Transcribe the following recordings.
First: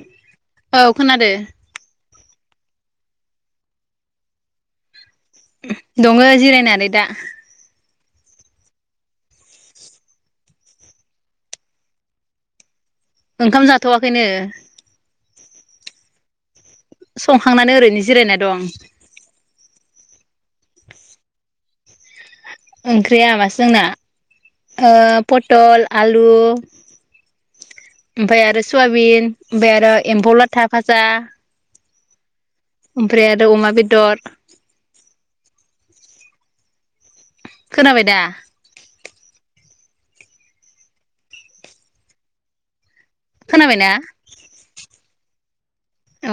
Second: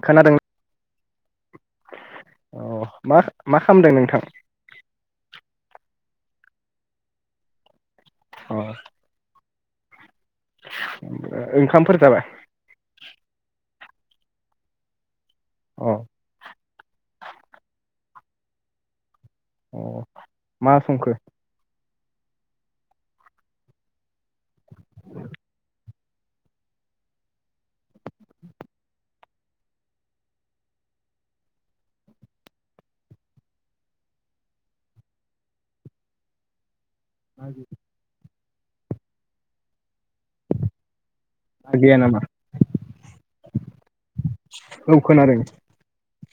खोनादों औ खोनादो अ मा मा खालामदों नोंथां? दङ जिरायनानै दा। अ ओ ओंखामफोर जाबाय? ओंखाम जा थवाखैनो अ संखांनानै ओरैनो जिरायना दं। मा संखो? ओंख्रिया बासो जोंना ओ पटल आलु ओमफाय आरो सुवाबिन ओमफाय आरो एम्फौ लाथा फाजा। ओमफ्राय आरो अमा बेदर ना खोनाबाय दा? [inaudible] गैया नामा? खोनाबायना? औ खोनादों। अ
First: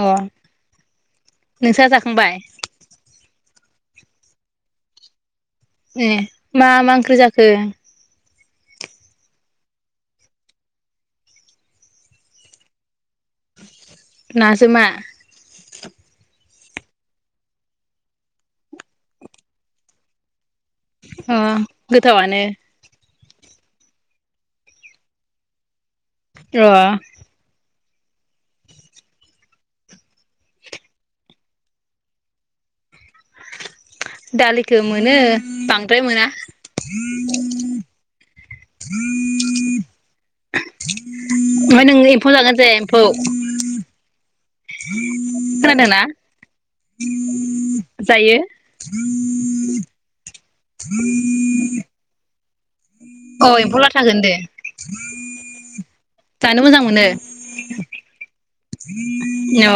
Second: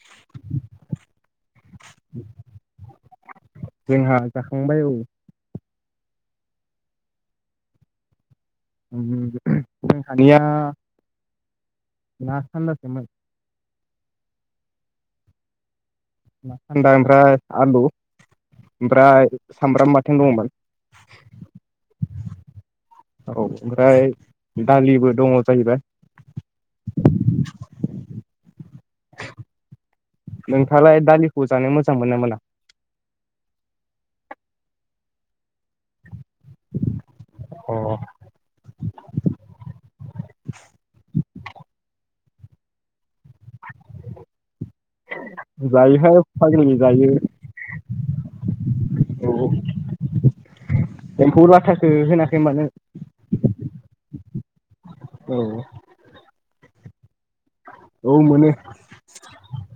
नोंसा जाखांबाय? जोंहा जाखांबाय औ ए मा मा ओंख्रि जाखो? [unintelligible] जोंहानिया ना सानदासोमोन नाजो मा? ना सान्दा ओमफ्राय आलु ओमफ्राय सामब्राम बाथोन दंमोन। ओ गोथावानो औ ओमफ्राय दालिबो दङ जाहैबाय। अ [inaudible] नोंथाङालाय दालिखौ जानो मोजां मोनना मोना? दालिखो मोनो। बांद्राय मोना [inaudible] अ ओमफाय नों फौ जाना जाया एम्फौ? खोनादों ना जायोहाय फाग्लि जायो जायो [inaudible] औ एम्फौ लाथाखौ होनाखै मानो अ एम्फौ लाथाखो होनदो औ जानो मोजां मोन नो औ मोनो अ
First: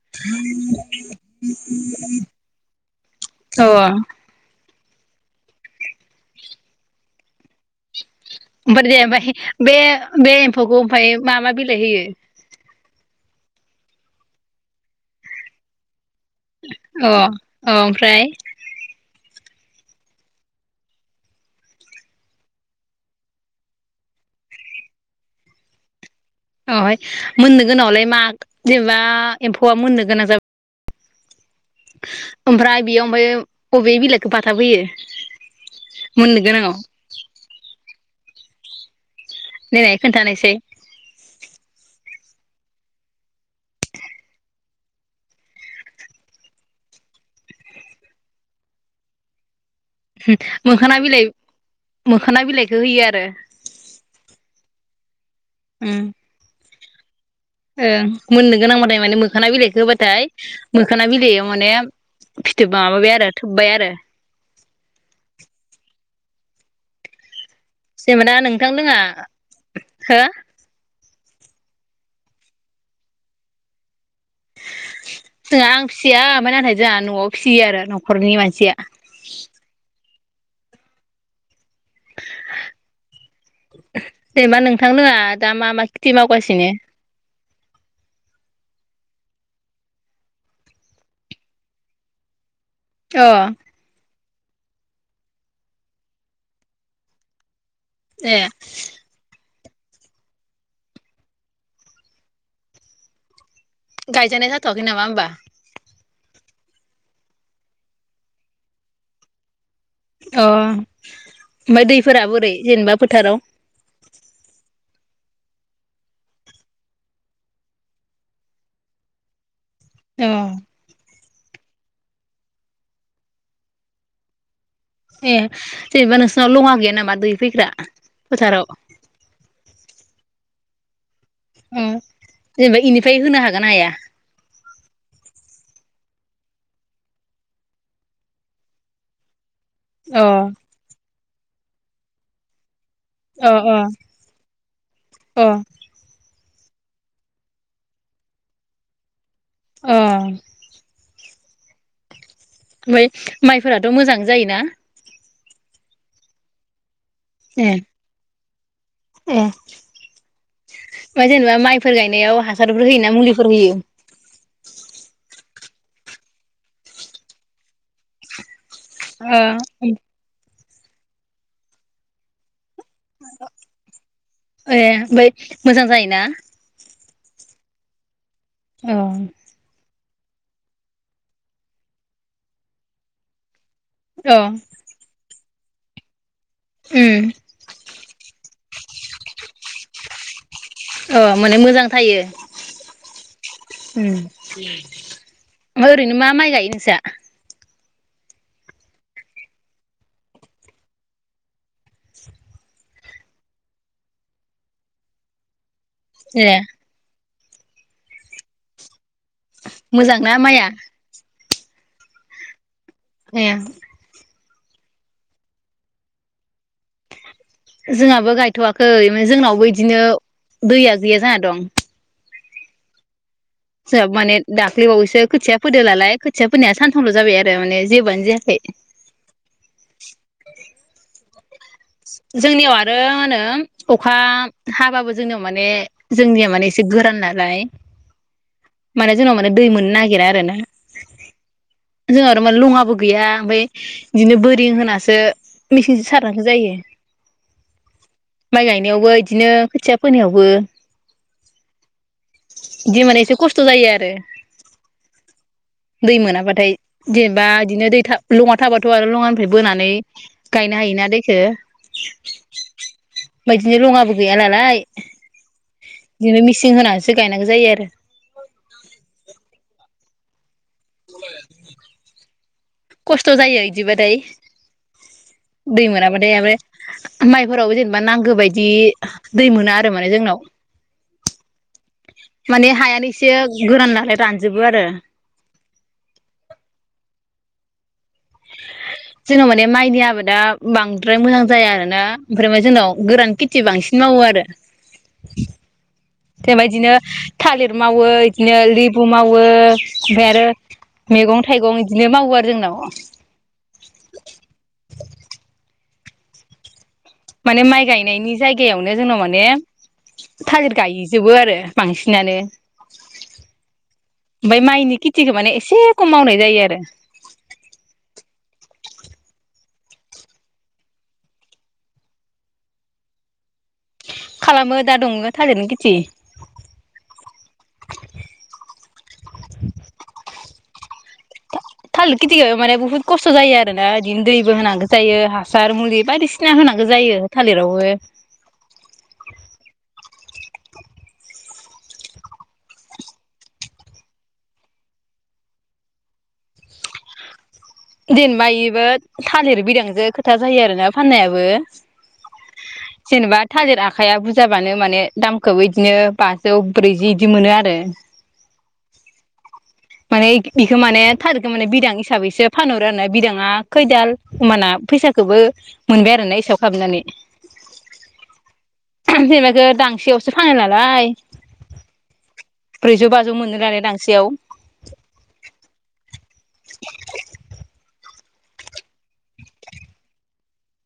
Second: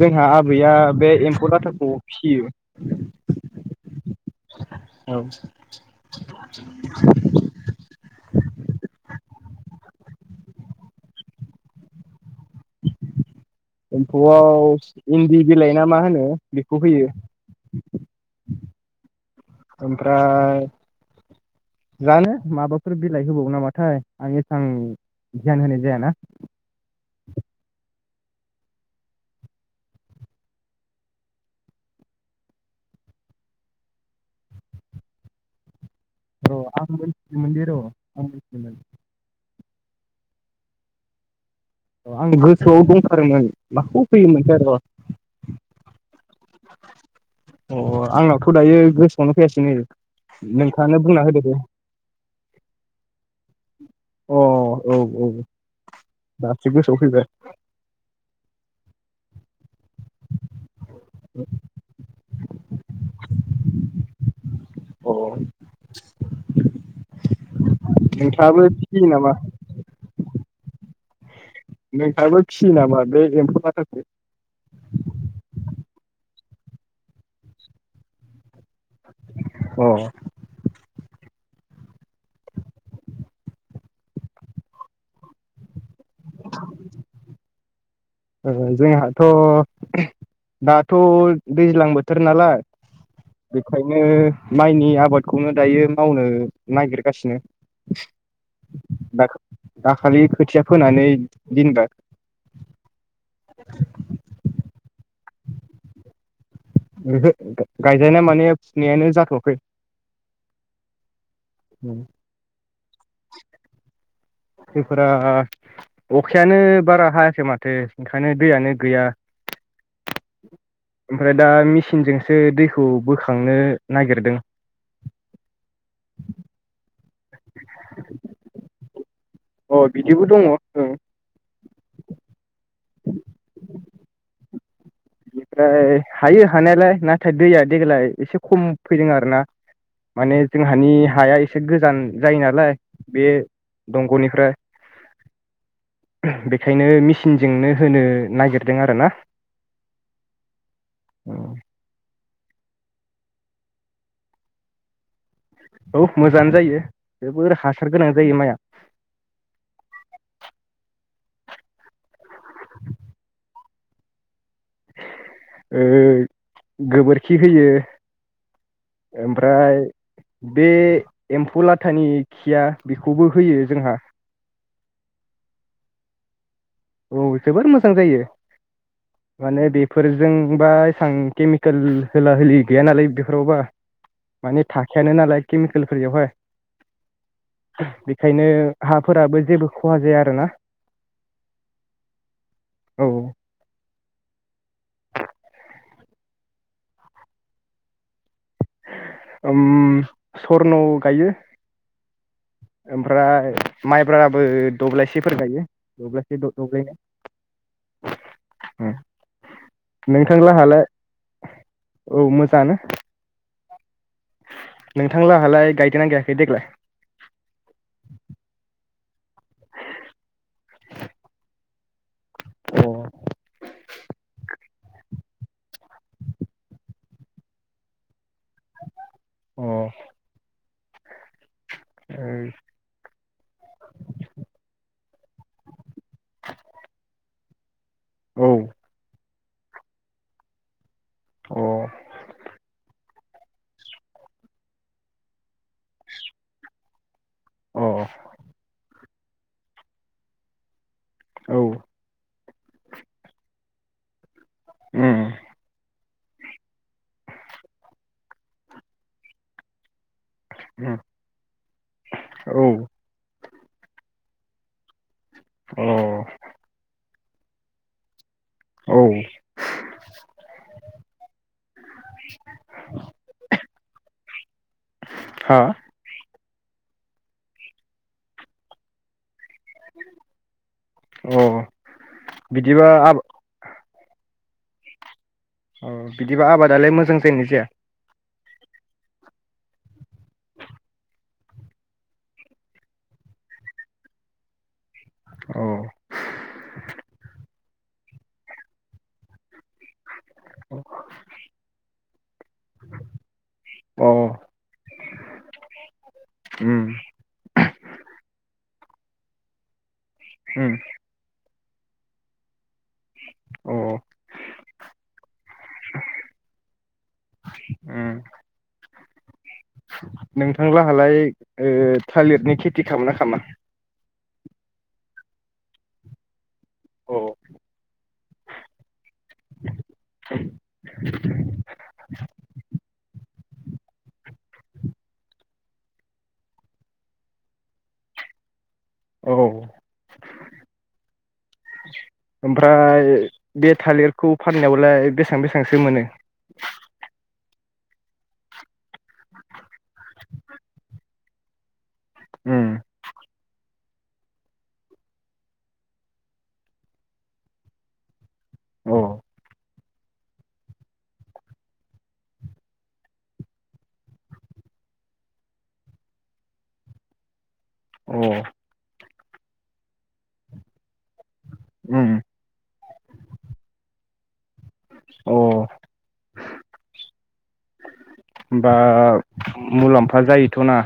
जोंहा आबैया बे एम्फौ लाथाखौ फियो। अ औ [inaudible] ओमफा दे [unintelligible] ओमफाय बे बे एम्फौखौ ओमफाय मा मा बिलाइ होयो? एम्फौआव इन्दि बिलाइ ना मा होनो बेखौ होयो अ औ ओमफ्राय? ओमफ्राय जानो माबाफोर बिलाइ होबावो नामाथाय आं एसां ध्यान होनाय जायाना। [unintelligible] मोननो गोनाङावलाय मा जेनेबा एम्फौआ मोननो गोनां जाब ह ओमफ्राय बेयाव ओमफ्राय बबे बिलाइखौ बाथाबहोयो औ आं मोनथिमोनदै र आं मोनथियोमोन देनाय खोन्थानायसै आं गोसोआव दंथारोमोन माखौ फैयोमोनसै र अ आंनावथ' दायो गोसोआवनो फैयाासैनै ह मोखोना बिलाइ मोखोना बिलाइखौ होयो आरो अ औ औ उम दासो गोसोआव फैबाय ओं मोननो गोनांबाथाय माने मोखाना बिलाइखौ होबाथाय ह मोखोना बिलायाव माने फिथोब माबाबाय आरो थोबबाय आरो औ सेमोना नोंथां लोङा फिसियो नामा हो नोंहाबो फिसियो नामा बे एम्फौ लाथाखौ? दा आं फि फिसिया ओमफ्राय नाथाय जोंहा नआव फिसियो आरो नखरनि मानसिया अ जेनेबा नोंथांनोङा दा मा मा टि मावगासिनो? ओ जोंहाथ दाथ दैज्लां बोथोर नालाय अ बेखायनो माइनि आबादखौनो दायो मावनो नागिरगासिनो एह दा दाखालि खोथिया फोनानै दिनबाय [inaudible] गायजानाय जाथवाखै नामा होमबा? ओहो गायजनाया माने फुनायानो जाथवाखै अ ओमफ्राय जोंफोरा दैफोरा बोरै जेनेबा फोथाराव जफोरा अखायानो बारा हायाखै माथो ओंखायनो दैयानो गैया ए ओमफ्राय दा मि सिनजोंसो दैखौ बोखांनो नागिरदों ए जेनेबा नोंसनाव लङा गैया नोमा दै फैग्रा फोथाराव अ बिदिबो दङ ओं ओम जेनेबा इनिफ्राय होनो हागोना हाया? ओफ्राय हायो हानायालाय नाथाय दैया देग्लाय एसे खम फैदों आरो ना। अ माने जोंहानि हाया एसे एसे गोजान जायो नालाय बे अ अ दंग'निफ्राय अ बेखायनो मेसिनजोंनो होनो नागिरदों आरो ना। ओ औ। ओमफ्राय माइफोराथ' मोजां जायोना? औ मोजाङानो जायो। जोबोर ए हासार गोनां जायो माइया। ओमफाय जेनेबा माइफोर गायनायाव हासारफोर होयो ना मुलिफोर होयो? ओ गोबोरखि होयो। ओमफ्राय ओ बे एम्फौ लाथानि खिया बेखौबो होयो जोंहा ओमफ्राय मोजां जायोना? औ जोबोर मोजां जायो। औ। फोरजों बा एसां केमिकेल होला होलि गैया नालाय बेफोरावबा। अ माने थाखायानो नालाय केमिकेल फ्रियावहाय ओम। खायनो हाफोराबो जेबो खहा जाया आरोना। आरो [unintelligible] अ माने मोजां थायो। औ उम ओमफाय ओरैनो मा माइ गायो नोंसा? ओम स्वर्न गायो ओमफ्राय माइब्राबो दब्लायसेफोर गायो। दब्लायसे ए दब्लायनै होम मोजांना माइया? औ मोजांङानो। ए। नोंथां लाहालाय गायदोंना गायाखै देग्लाय? हैै जोंनावबो बिदिनो दैया गैया जाना दं। अ। जोंहाबो माने दाख्लै बावैसो खोथिया फोदोंनालाय खोथिया फोनाया सानथामल' जाबाय आरो माने जेबोआनो जायाखै। अ जोंनियाव आरो मा होनो अखा हाबाबो जोंनाव माने जोंनिया माने एसे गोरान नालाय। औ माने जोंनाव मोन दै मोननो नागिरा आरो ना। अ जों आरो मान लङाबो गैया ओमफ्राय बिदिनो बोरि होनासो मेसिनसो सारनासो जायो। अ माइ गायनायावबोदि बिदिनो खोथिया फोनायावबो औ। जि माने एसे खस्थ' जायो आरो। ओं। दै मोनाबाथाय जेनेबा बिदिनो दै लङा थाबाथ' आरो लङानिफ्राय बोनानै गायनो उम हायोना दैेखौ औ। मायदिनो रङाबो गैया नालाय। अ बिदिनो मिसिन होना। सो गायनांगौ जायो आरो। औ। [inaudible] खस्थ' जायो बिदिबाथाय, हा दै मोनाबाथाय ओमफ्राय माइफोरावबो जेनेबा नांगौ बायदि दै मोना आरो माने जोंनाव अ माने बिदिबा हायानो आबा एसे गोरान ना। म रानजोबो आरो। औ बिदिबा आबादालाय मोजां जायो ना जाया? जोंनाव माने माइनि आबादा बांद्राय मोजां जाया आरोना ओमफ्राय म जोंनाव गोरान खेथि बांसिन मावो आरो। औ। बेबायदिनो। थालिर मावो, बिदिनो लेबु मावो ओमफ्राय आरो मैगं थाइगं बिदिनो मावो आरो जोंनाव। अ उम। माने माइ गायनायनि जायगायावनो जोंनाव माने उम थाजिर गायजोबो आरो। बांसिनानो अ उम ओमफ्राय माइनि खेथिखौ माने एसे खम मावनाय जायो आरो। नोंथांलाहालाय ओ थालिरनि खेथि खालाम ना खामा? खालामो दा दङो थालिरनि खेथि औ। थालिर खिथि गाय माने बुहुत खस्थ' जायो आरोना बिदिनो दैबो होनांगौ जायो हासार मुलि बायदिसिना होनांगौ जायो थालिरावबो औ ओमफ्राय बे थालिरखौ फाननायावलाय बेसेबां बेसेबांसो मोनो? देनबायबो थालिर बिदांजो खोथा जायो आरोना फाननायाबो। उम जेनबा थालिरा आखाइाया बुरजाबानो माने दामखौबो बिदिनो बाजौ ब्रैजि बिदि मोनो आरो। औ। माने बेखौ माने थालिरखो माने बिदां हिसाबैसो फानहरो आरो ना बिदाङा खैदाल होमबाना फैसाखौबो मोनबाय आरोना एसेयाव खालामनानै। अ जेनेब इखो दांसेयावसो फानो नालाय उम ब्रैजौ बाजौ मोनो दानिया दांसेयाव अ। [unintelligible] बा मुलाम्फा जायोथ'ना?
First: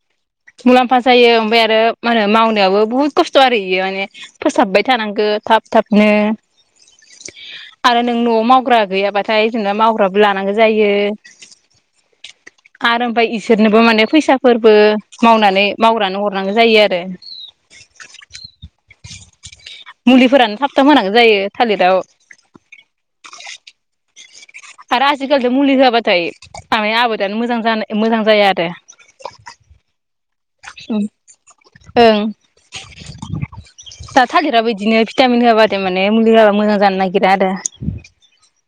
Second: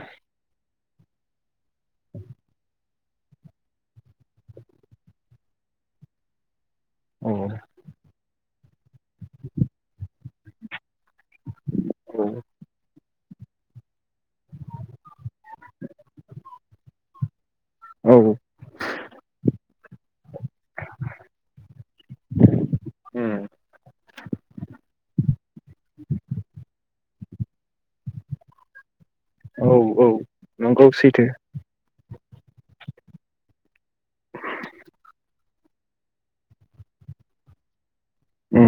मुलाम्फा जायो ओमफ्राय आरो मा होनो मावनायावाबो बुहुत खस्थ' आरो इयो माने फोसाबबाय थानांगौ थाब थाबनो। औ आरो नों न'आव माव मावग्रा गैयाबाथाय जोंना मावग्राबो लानांगौ जायो। औ। आरो ओफ्राय इसोरनोबो माने फैसाफोरबो मावनानै मावग्रानो हरनांगौ जायो आरो। औ। मुलिफोरानो थाबथाम होनांगौ जायो थालिराव उम आरो आजिखालिजों मुलि होआबाथाय आ आबादानो मोजां जानो मोजां जाया आरो। औ औ। नंगौ सैथो। [inaudible] दा थालिरा बिदिनो भिटामिन होआबा माने मुलि हा मोजां जानो नागिरा आरो। ओ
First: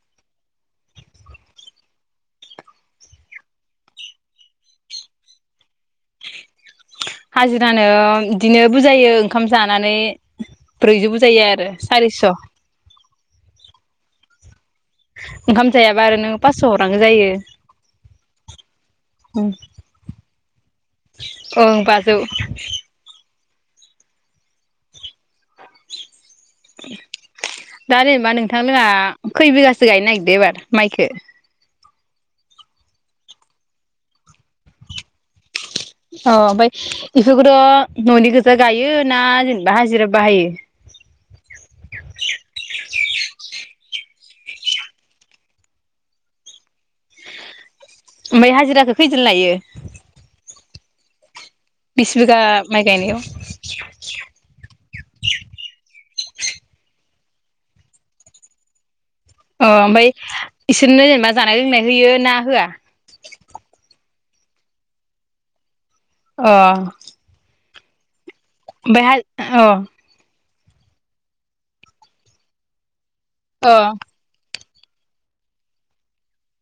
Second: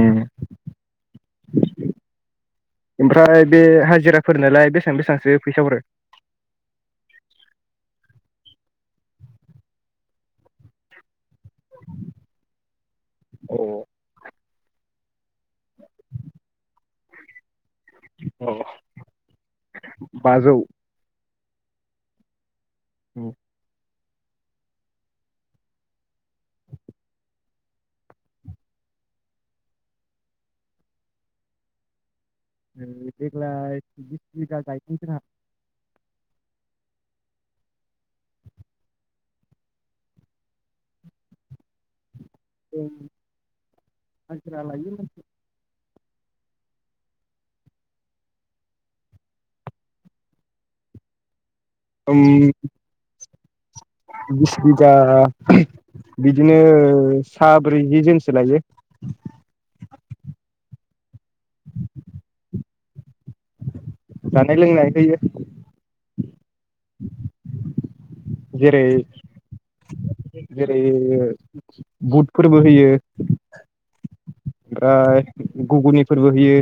ओमफ्राय बे हाजिराफोर नालाय बेसेबां बेसेबांसो फैसा हरो? हाजिरानो बिदिनो बुजायो ओंखाम जानानै ब्रैजौ बु जायो आरो सारिस'। अ ओंखामायाबा आरो नों फास' ह गो जायो। अ बाजौ। ओं बाजौ। औ। दा जेनेबा नोंथांमोनहा खय बिगासो गायनो नागिरदो एबार माइखो? ओ देग्लाय बिस बिगा [unintelligible] अ ओमफ्राय बेफोरखौथ' न'नि गोजा गायो ना जेनेबा हाजिरा बाहायो? उम। आजिरा लायो। ओमफ्राय हाजिराखौ खैदोन लायो? बिस उम बिघा माइ गायनायाव बिसबिघा। बिदिनो साब्रैजि जोनसो लायो। अ ओमफ्राय बिसोरनो जेनेबा। जानाय लोंनाय होयो ना होआ? जानाय लोंनाय होयो। जेरै उमफायहाय अ‌। जेरै बुट फोरबो होयो। अ। ओ- गुगुनि फोरबो होयो।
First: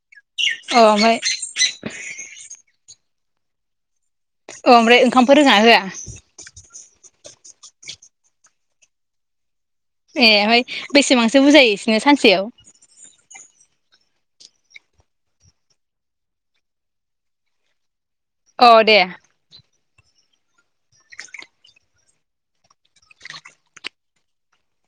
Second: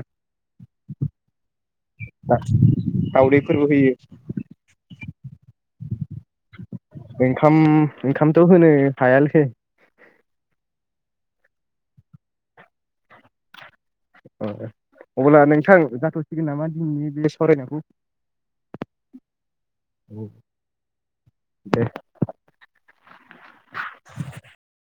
अ ओमफ्राय? दावदैफोरबो होयो। अ ओमफ्राय ओंखामफोर रोङा होआ? ओंखाम ओंखामथ' होनो हायालै। ए उमफाय बेसेबांसो बुजायो सानसेयाव? अब्ला नोंथां जाथ'सिगोन नामा दिनैनि बे सावरायनायखौ? औ दे। दे।